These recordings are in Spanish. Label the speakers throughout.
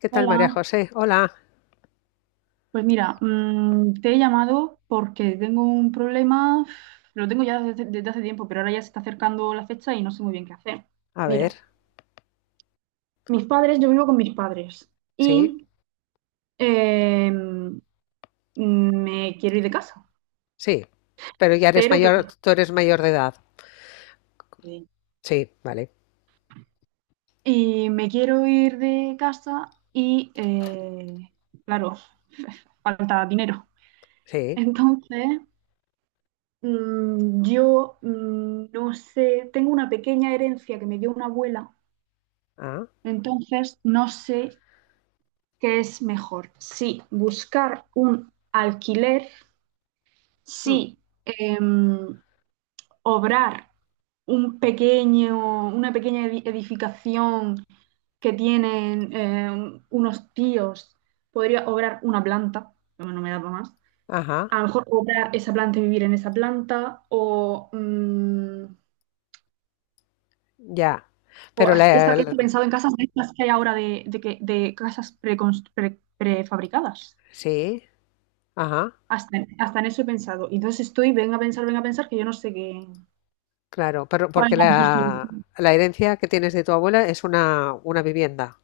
Speaker 1: ¿Qué tal, María
Speaker 2: Hola,
Speaker 1: José? Hola.
Speaker 2: pues mira, te he llamado porque tengo un problema, lo tengo ya desde hace tiempo, pero ahora ya se está acercando la fecha y no sé muy bien qué hacer.
Speaker 1: A
Speaker 2: Mira,
Speaker 1: ver,
Speaker 2: mis padres, yo vivo con mis padres
Speaker 1: sí,
Speaker 2: y eh, mm, me quiero ir de casa,
Speaker 1: sí. Pero ya eres
Speaker 2: pero
Speaker 1: mayor,
Speaker 2: claro,
Speaker 1: tú eres mayor de edad.
Speaker 2: eh,
Speaker 1: Sí, vale.
Speaker 2: y me quiero ir de casa y claro, falta dinero.
Speaker 1: Sí.
Speaker 2: Entonces, yo no sé, tengo una pequeña herencia que me dio una abuela.
Speaker 1: Ah.
Speaker 2: Entonces, no sé qué es mejor. Si buscar un alquiler,
Speaker 1: mm,
Speaker 2: si em, obrar un pequeño, una pequeña edificación que tienen unos tíos, podría obrar una planta, no, no me da para más.
Speaker 1: Ajá,
Speaker 2: A lo mejor obrar esa planta y vivir en esa planta, o
Speaker 1: ya. Pero la, la-
Speaker 2: he pensado en casas de estas que hay ahora de casas prefabricadas.
Speaker 1: sí, ajá,
Speaker 2: Hasta en eso he pensado. Y entonces estoy, venga a pensar, que yo no sé qué,
Speaker 1: claro. Pero
Speaker 2: cuál
Speaker 1: porque
Speaker 2: es la mejor
Speaker 1: la,
Speaker 2: solución.
Speaker 1: la herencia que tienes de tu abuela es una vivienda.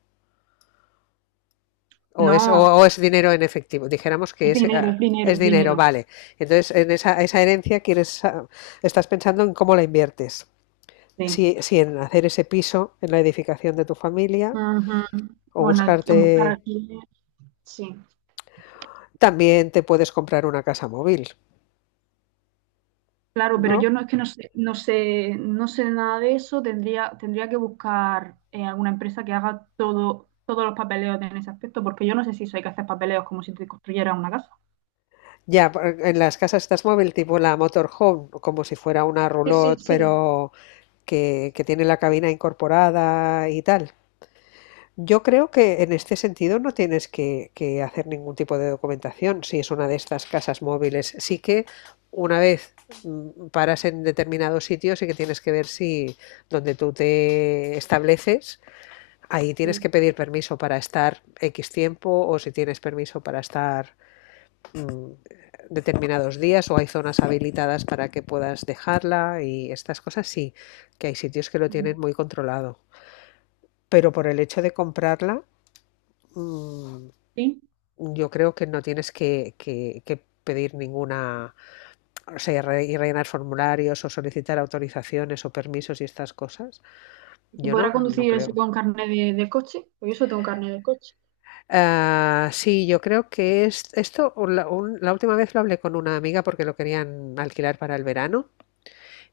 Speaker 1: O es, o,
Speaker 2: No,
Speaker 1: o es dinero en efectivo. Dijéramos que
Speaker 2: es
Speaker 1: es,
Speaker 2: dinero,
Speaker 1: ah,
Speaker 2: es dinero,
Speaker 1: es
Speaker 2: es
Speaker 1: dinero,
Speaker 2: dinero.
Speaker 1: vale. Entonces, en esa herencia estás pensando en cómo la inviertes.
Speaker 2: Sí.
Speaker 1: Si en hacer ese piso en la edificación de tu familia,
Speaker 2: Ujú.
Speaker 1: o
Speaker 2: Bueno, buscar
Speaker 1: buscarte.
Speaker 2: aquí, sí.
Speaker 1: También te puedes comprar una casa móvil,
Speaker 2: Claro, pero
Speaker 1: ¿no?
Speaker 2: yo no es que no sé, no sé, no sé nada de eso. Tendría, tendría que buscar alguna empresa que haga todo, todos los papeleos en ese aspecto, porque yo no sé si eso hay que hacer papeleos como si te construyera una casa.
Speaker 1: Ya, en las casas estas móvil, tipo la motorhome, como si fuera una
Speaker 2: Sí, sí,
Speaker 1: roulotte,
Speaker 2: sí.
Speaker 1: pero que tiene la cabina incorporada y tal. Yo creo que en este sentido no tienes que hacer ningún tipo de documentación si es una de estas casas móviles. Sí que una vez paras en determinados sitios y que tienes que ver si donde tú te estableces ahí tienes
Speaker 2: Sí.
Speaker 1: que pedir permiso para estar X tiempo o si tienes permiso para estar mm, determinados días o hay zonas habilitadas para que puedas dejarla y estas cosas sí, que hay sitios que lo
Speaker 2: Ujú.
Speaker 1: tienen muy controlado. Pero por el hecho de comprarla, mm,
Speaker 2: Sí.
Speaker 1: yo creo que no tienes que pedir ninguna, o sea, y rellenar formularios o solicitar autorizaciones o permisos y estas cosas.
Speaker 2: ¿Se
Speaker 1: Yo no,
Speaker 2: podrá
Speaker 1: no
Speaker 2: conducir eso
Speaker 1: creo.
Speaker 2: con carnet de coche? Pues yo solo tengo carnet de coche.
Speaker 1: Ah, sí, yo creo que es, esto o la, un- la última vez lo hablé con una amiga porque lo querían alquilar para el verano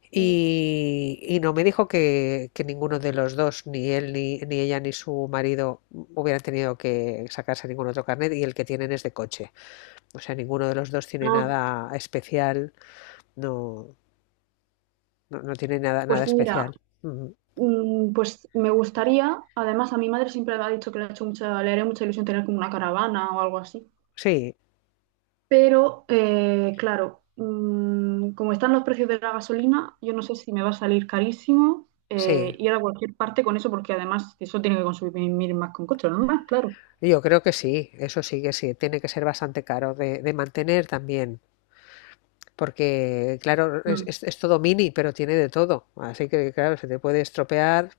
Speaker 1: y no me dijo que ninguno de los dos, ni él, ni ella, ni su marido hubieran tenido que sacarse ningún otro carnet y el que tienen es de coche. O sea, ninguno de los dos tiene
Speaker 2: Ah,
Speaker 1: nada especial, no, no, no tiene nada, nada
Speaker 2: pues mira,
Speaker 1: especial. Ujú.
Speaker 2: pues me gustaría, además a mi madre siempre le ha dicho que le ha hecho mucha, le haría mucha ilusión tener como una caravana o algo así.
Speaker 1: Sí,
Speaker 2: Pero claro, como están los precios de la gasolina, yo no sé si me va a salir carísimo
Speaker 1: sí.
Speaker 2: ir a cualquier parte con eso, porque además eso tiene que consumir más con coche, ¿no? Más, claro.
Speaker 1: Yo creo que sí, eso sí que sí, tiene que ser bastante caro de mantener también. Porque claro, es,
Speaker 2: Mm.
Speaker 1: es- es todo mini, pero tiene de todo. Así que claro, se te puede estropear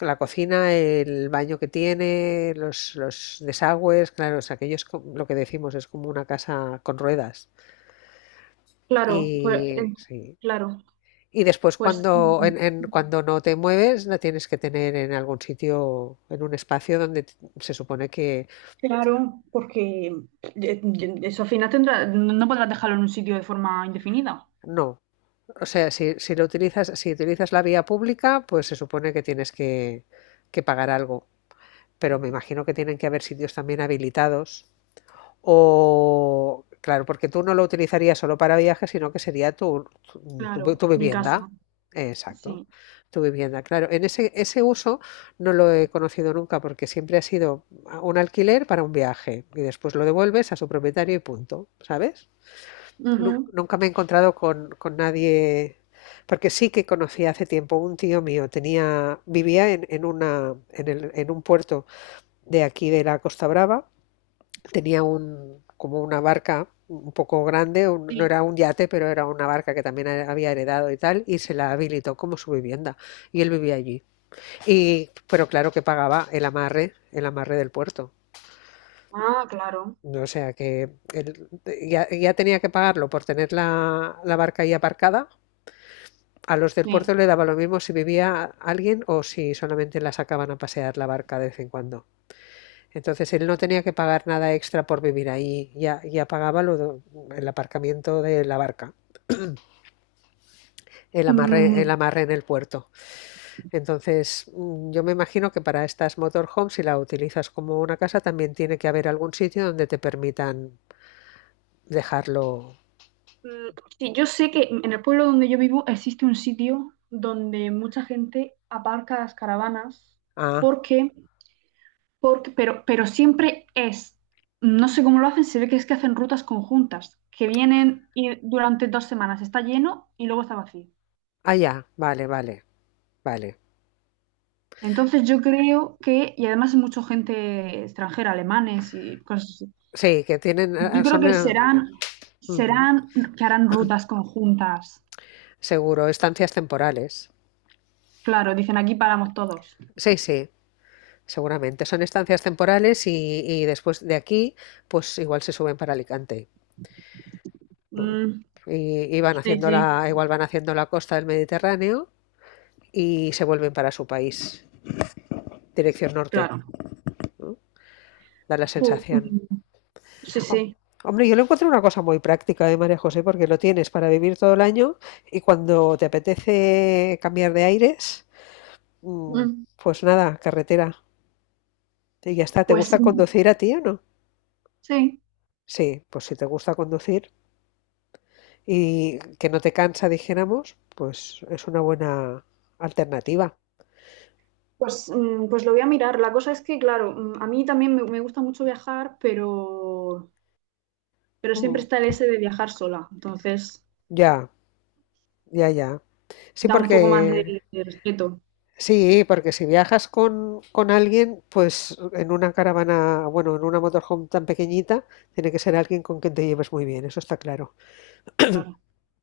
Speaker 1: la cocina, el baño que tiene, los desagües, claro, o sea, aquello es lo que decimos, es como una casa con ruedas.
Speaker 2: Claro, pues
Speaker 1: Y sí.
Speaker 2: claro,
Speaker 1: Y después
Speaker 2: pues
Speaker 1: cuando, en, en- cuando no te mueves, la tienes que tener en algún sitio, en un espacio donde se supone que
Speaker 2: claro, porque eh, eso al final tendrá, no podrás dejarlo en un sitio de forma indefinida.
Speaker 1: no. O sea, si lo utilizas, si utilizas la vía pública, pues se supone que tienes que pagar algo. Pero me imagino que tienen que haber sitios también habilitados o, claro, porque tú no lo utilizarías solo para viajes, sino que sería tu, tu, tu-
Speaker 2: Claro,
Speaker 1: tu
Speaker 2: mi casa,
Speaker 1: vivienda. Exacto,
Speaker 2: sí.
Speaker 1: tu vivienda. Claro, en ese uso no lo he conocido nunca porque siempre ha sido un alquiler para un viaje y después lo devuelves a su propietario y punto, ¿sabes?
Speaker 2: Ujú.
Speaker 1: Nunca me he encontrado con nadie, porque sí que conocí hace tiempo un tío mío, vivía en una, en el- en un puerto de aquí de la Costa Brava. Tenía como una barca un poco grande, no
Speaker 2: Sí.
Speaker 1: era un yate, pero era una barca que también había heredado y tal, y se la habilitó como su vivienda. Y él vivía allí. Pero claro que pagaba el amarre del puerto.
Speaker 2: Ah, claro,
Speaker 1: O sea que él ya tenía que pagarlo por tener la barca ahí aparcada. A los del
Speaker 2: sí.
Speaker 1: puerto le daba lo mismo si vivía alguien o si solamente la sacaban a pasear la barca de vez en cuando. Entonces él no tenía que pagar nada extra por vivir ahí, ya pagaba lo el aparcamiento de la barca, el
Speaker 2: Mm,
Speaker 1: amarre en el puerto. Entonces yo me imagino que para estas motorhomes, si la utilizas como una casa, también tiene que haber algún sitio donde te permitan dejarlo.
Speaker 2: mm, sí, yo sé que en el pueblo donde yo vivo existe un sitio donde mucha gente aparca las caravanas
Speaker 1: Ah,
Speaker 2: porque, porque, pero siempre es, no sé cómo lo hacen, se ve que es que hacen rutas conjuntas, que vienen y durante dos semanas está lleno y luego está vacío.
Speaker 1: ah, ya, vale, vale, vale.
Speaker 2: Entonces yo creo que, y además hay mucha gente extranjera, alemanes y cosas así,
Speaker 1: Sí, que tienen, ah,
Speaker 2: yo creo
Speaker 1: son,
Speaker 2: que serán,
Speaker 1: ujú,
Speaker 2: serán, que harán rutas conjuntas.
Speaker 1: seguro, estancias temporales.
Speaker 2: Claro, dicen aquí paramos todos.
Speaker 1: Sí, sí. Seguramente. Son estancias temporales y después de aquí, pues igual se suben para Alicante, ¿no?
Speaker 2: Mm,
Speaker 1: Y van
Speaker 2: sí,
Speaker 1: haciendo
Speaker 2: sí,
Speaker 1: igual van haciendo la costa del Mediterráneo y se vuelven para su país, dirección norte,
Speaker 2: claro.
Speaker 1: da la
Speaker 2: Pu-
Speaker 1: sensación.
Speaker 2: mm, sí,
Speaker 1: Oh,
Speaker 2: sí.
Speaker 1: hombre, yo lo encuentro una cosa muy práctica, ¿eh, María José? Porque lo tienes para vivir todo el año y cuando te apetece cambiar de aires, mm,
Speaker 2: Mm,
Speaker 1: pues nada, carretera. Y ya está. ¿Te
Speaker 2: pues
Speaker 1: gusta
Speaker 2: mm,
Speaker 1: conducir a ti o no?
Speaker 2: sí.
Speaker 1: Sí, pues si te gusta conducir, y que no te cansa, dijéramos, pues es una buena alternativa.
Speaker 2: Pues, pues lo voy a mirar. La cosa es que, claro, a mí también me gusta mucho viajar, pero siempre
Speaker 1: Mm.
Speaker 2: está el ese de viajar sola. Entonces
Speaker 1: Ya, ya, ya. Sí,
Speaker 2: da un poco más de respeto.
Speaker 1: porque si viajas con alguien, pues en una caravana, bueno, en una motorhome tan pequeñita, tiene que ser alguien con quien te lleves muy bien, eso está claro.
Speaker 2: Claro.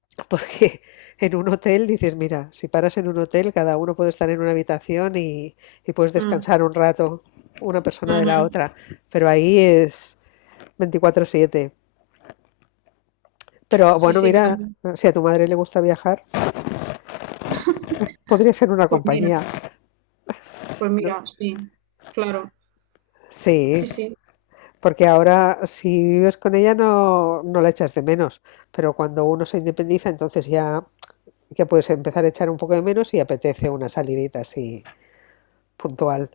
Speaker 1: Porque en un hotel dices, mira, si paras en un hotel, cada uno puede estar en una habitación y puedes
Speaker 2: Mm,
Speaker 1: descansar un rato una persona de la
Speaker 2: ujú.
Speaker 1: otra, pero ahí es 24/7. Pero
Speaker 2: Sí,
Speaker 1: bueno,
Speaker 2: sí,
Speaker 1: mira,
Speaker 2: claro.
Speaker 1: si a tu madre le gusta viajar, podría ser una
Speaker 2: Pues mira,
Speaker 1: compañía,
Speaker 2: pues
Speaker 1: ¿no?
Speaker 2: mira, sí, claro.
Speaker 1: Sí,
Speaker 2: Sí, sí.
Speaker 1: porque ahora si vives con ella no, no la echas de menos, pero cuando uno se independiza, entonces ya puedes empezar a echar un poco de menos y apetece una salidita así puntual,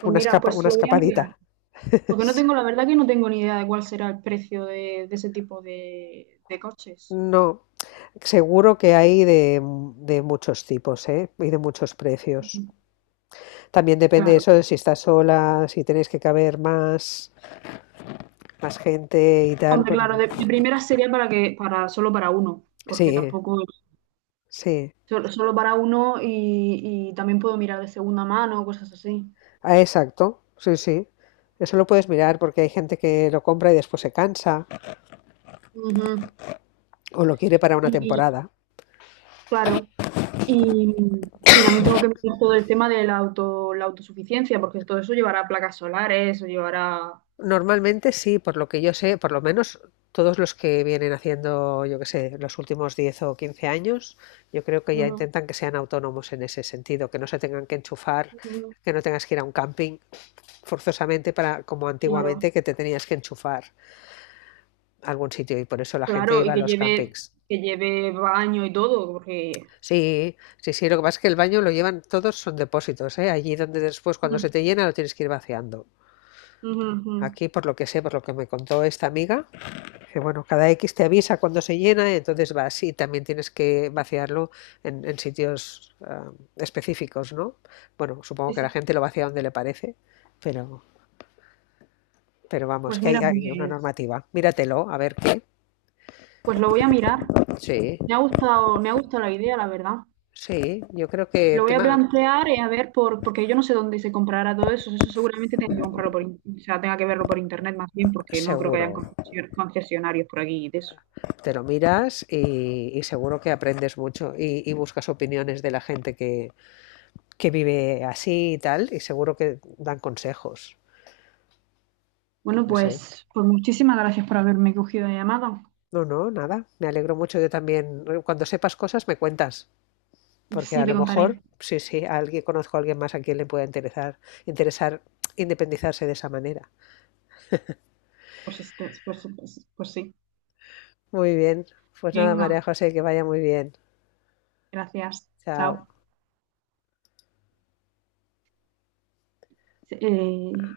Speaker 2: Pues mira, pues
Speaker 1: una
Speaker 2: lo voy a mirar.
Speaker 1: escapadita.
Speaker 2: Porque no tengo, la verdad que no tengo ni idea de cuál será el precio de ese tipo de coches.
Speaker 1: No, seguro que hay de muchos tipos, ¿eh? Y de muchos precios. También depende de
Speaker 2: Claro.
Speaker 1: eso de si estás sola, si tenéis que caber más gente y tal,
Speaker 2: Hombre,
Speaker 1: pues
Speaker 2: claro, de primera sería para que, para, solo para uno, porque
Speaker 1: sí,
Speaker 2: tampoco,
Speaker 1: sí.
Speaker 2: solo, solo para uno y también puedo mirar de segunda mano, cosas así.
Speaker 1: Ah, exacto. Sí, sí. Eso lo puedes mirar porque hay gente que lo compra y después se cansa
Speaker 2: Ujú.
Speaker 1: o lo quiere para una
Speaker 2: Y
Speaker 1: temporada.
Speaker 2: claro. Y también tengo que mirar todo el tema de la auto, la autosuficiencia, porque todo eso llevará placas solares, o llevará...
Speaker 1: Normalmente sí, por lo que yo sé, por lo menos todos los que vienen haciendo, yo qué sé, los últimos 10 o 15 años, yo creo que ya
Speaker 2: Ujú,
Speaker 1: intentan que sean autónomos en ese sentido, que no se tengan que enchufar,
Speaker 2: ujú.
Speaker 1: que no tengas que ir a un camping forzosamente para como
Speaker 2: Claro,
Speaker 1: antiguamente que te tenías que enchufar a algún sitio y por eso la gente
Speaker 2: claro,
Speaker 1: iba
Speaker 2: y
Speaker 1: a los campings.
Speaker 2: que lleve baño y todo, porque...
Speaker 1: Sí, sí, sí, lo que pasa es que el baño lo llevan, todos son depósitos, ¿eh? Allí donde después
Speaker 2: Ujú,
Speaker 1: cuando se te llena lo tienes que ir vaciando.
Speaker 2: ujú, ujú.
Speaker 1: Aquí, por lo que sé, por lo que me contó esta amiga, que bueno, cada X te avisa cuando se llena, entonces vas y también tienes que vaciarlo en sitios específicos, ¿no? Bueno, supongo
Speaker 2: Sí,
Speaker 1: que la
Speaker 2: sí.
Speaker 1: gente lo vacía donde le parece, pero, pero vamos,
Speaker 2: Pues
Speaker 1: que hay,
Speaker 2: mira,
Speaker 1: hay una
Speaker 2: pues,
Speaker 1: normativa. Míratelo, a ver qué.
Speaker 2: pues lo voy a mirar.
Speaker 1: Sí,
Speaker 2: Me ha gustado la idea, la verdad.
Speaker 1: sí, yo creo que
Speaker 2: Lo voy a
Speaker 1: tema
Speaker 2: plantear y a ver por, porque yo no sé dónde se comprará todo eso. Eso seguramente tenga que comprarlo por, o sea, tenga que verlo por internet más bien, porque no creo que hayan
Speaker 1: seguro.
Speaker 2: concesionarios por aquí de eso.
Speaker 1: Te lo miras y seguro que aprendes mucho y buscas opiniones de la gente que vive así y tal, y seguro que dan consejos.
Speaker 2: Bueno,
Speaker 1: No sé.
Speaker 2: pues, pues muchísimas gracias por haberme cogido la llamada.
Speaker 1: No, no, nada. Me alegro mucho. Yo también, cuando sepas cosas, me cuentas. Porque
Speaker 2: Sí,
Speaker 1: a
Speaker 2: te
Speaker 1: lo
Speaker 2: contaré.
Speaker 1: mejor, sí, sí, a alguien, conozco a alguien más a quien le pueda interesar, independizarse de esa manera.
Speaker 2: Pues, pues, pues, pues sí.
Speaker 1: Muy bien. Pues nada, María
Speaker 2: Venga,
Speaker 1: José, que vaya muy bien.
Speaker 2: gracias.
Speaker 1: Chao.
Speaker 2: Chao. Eh,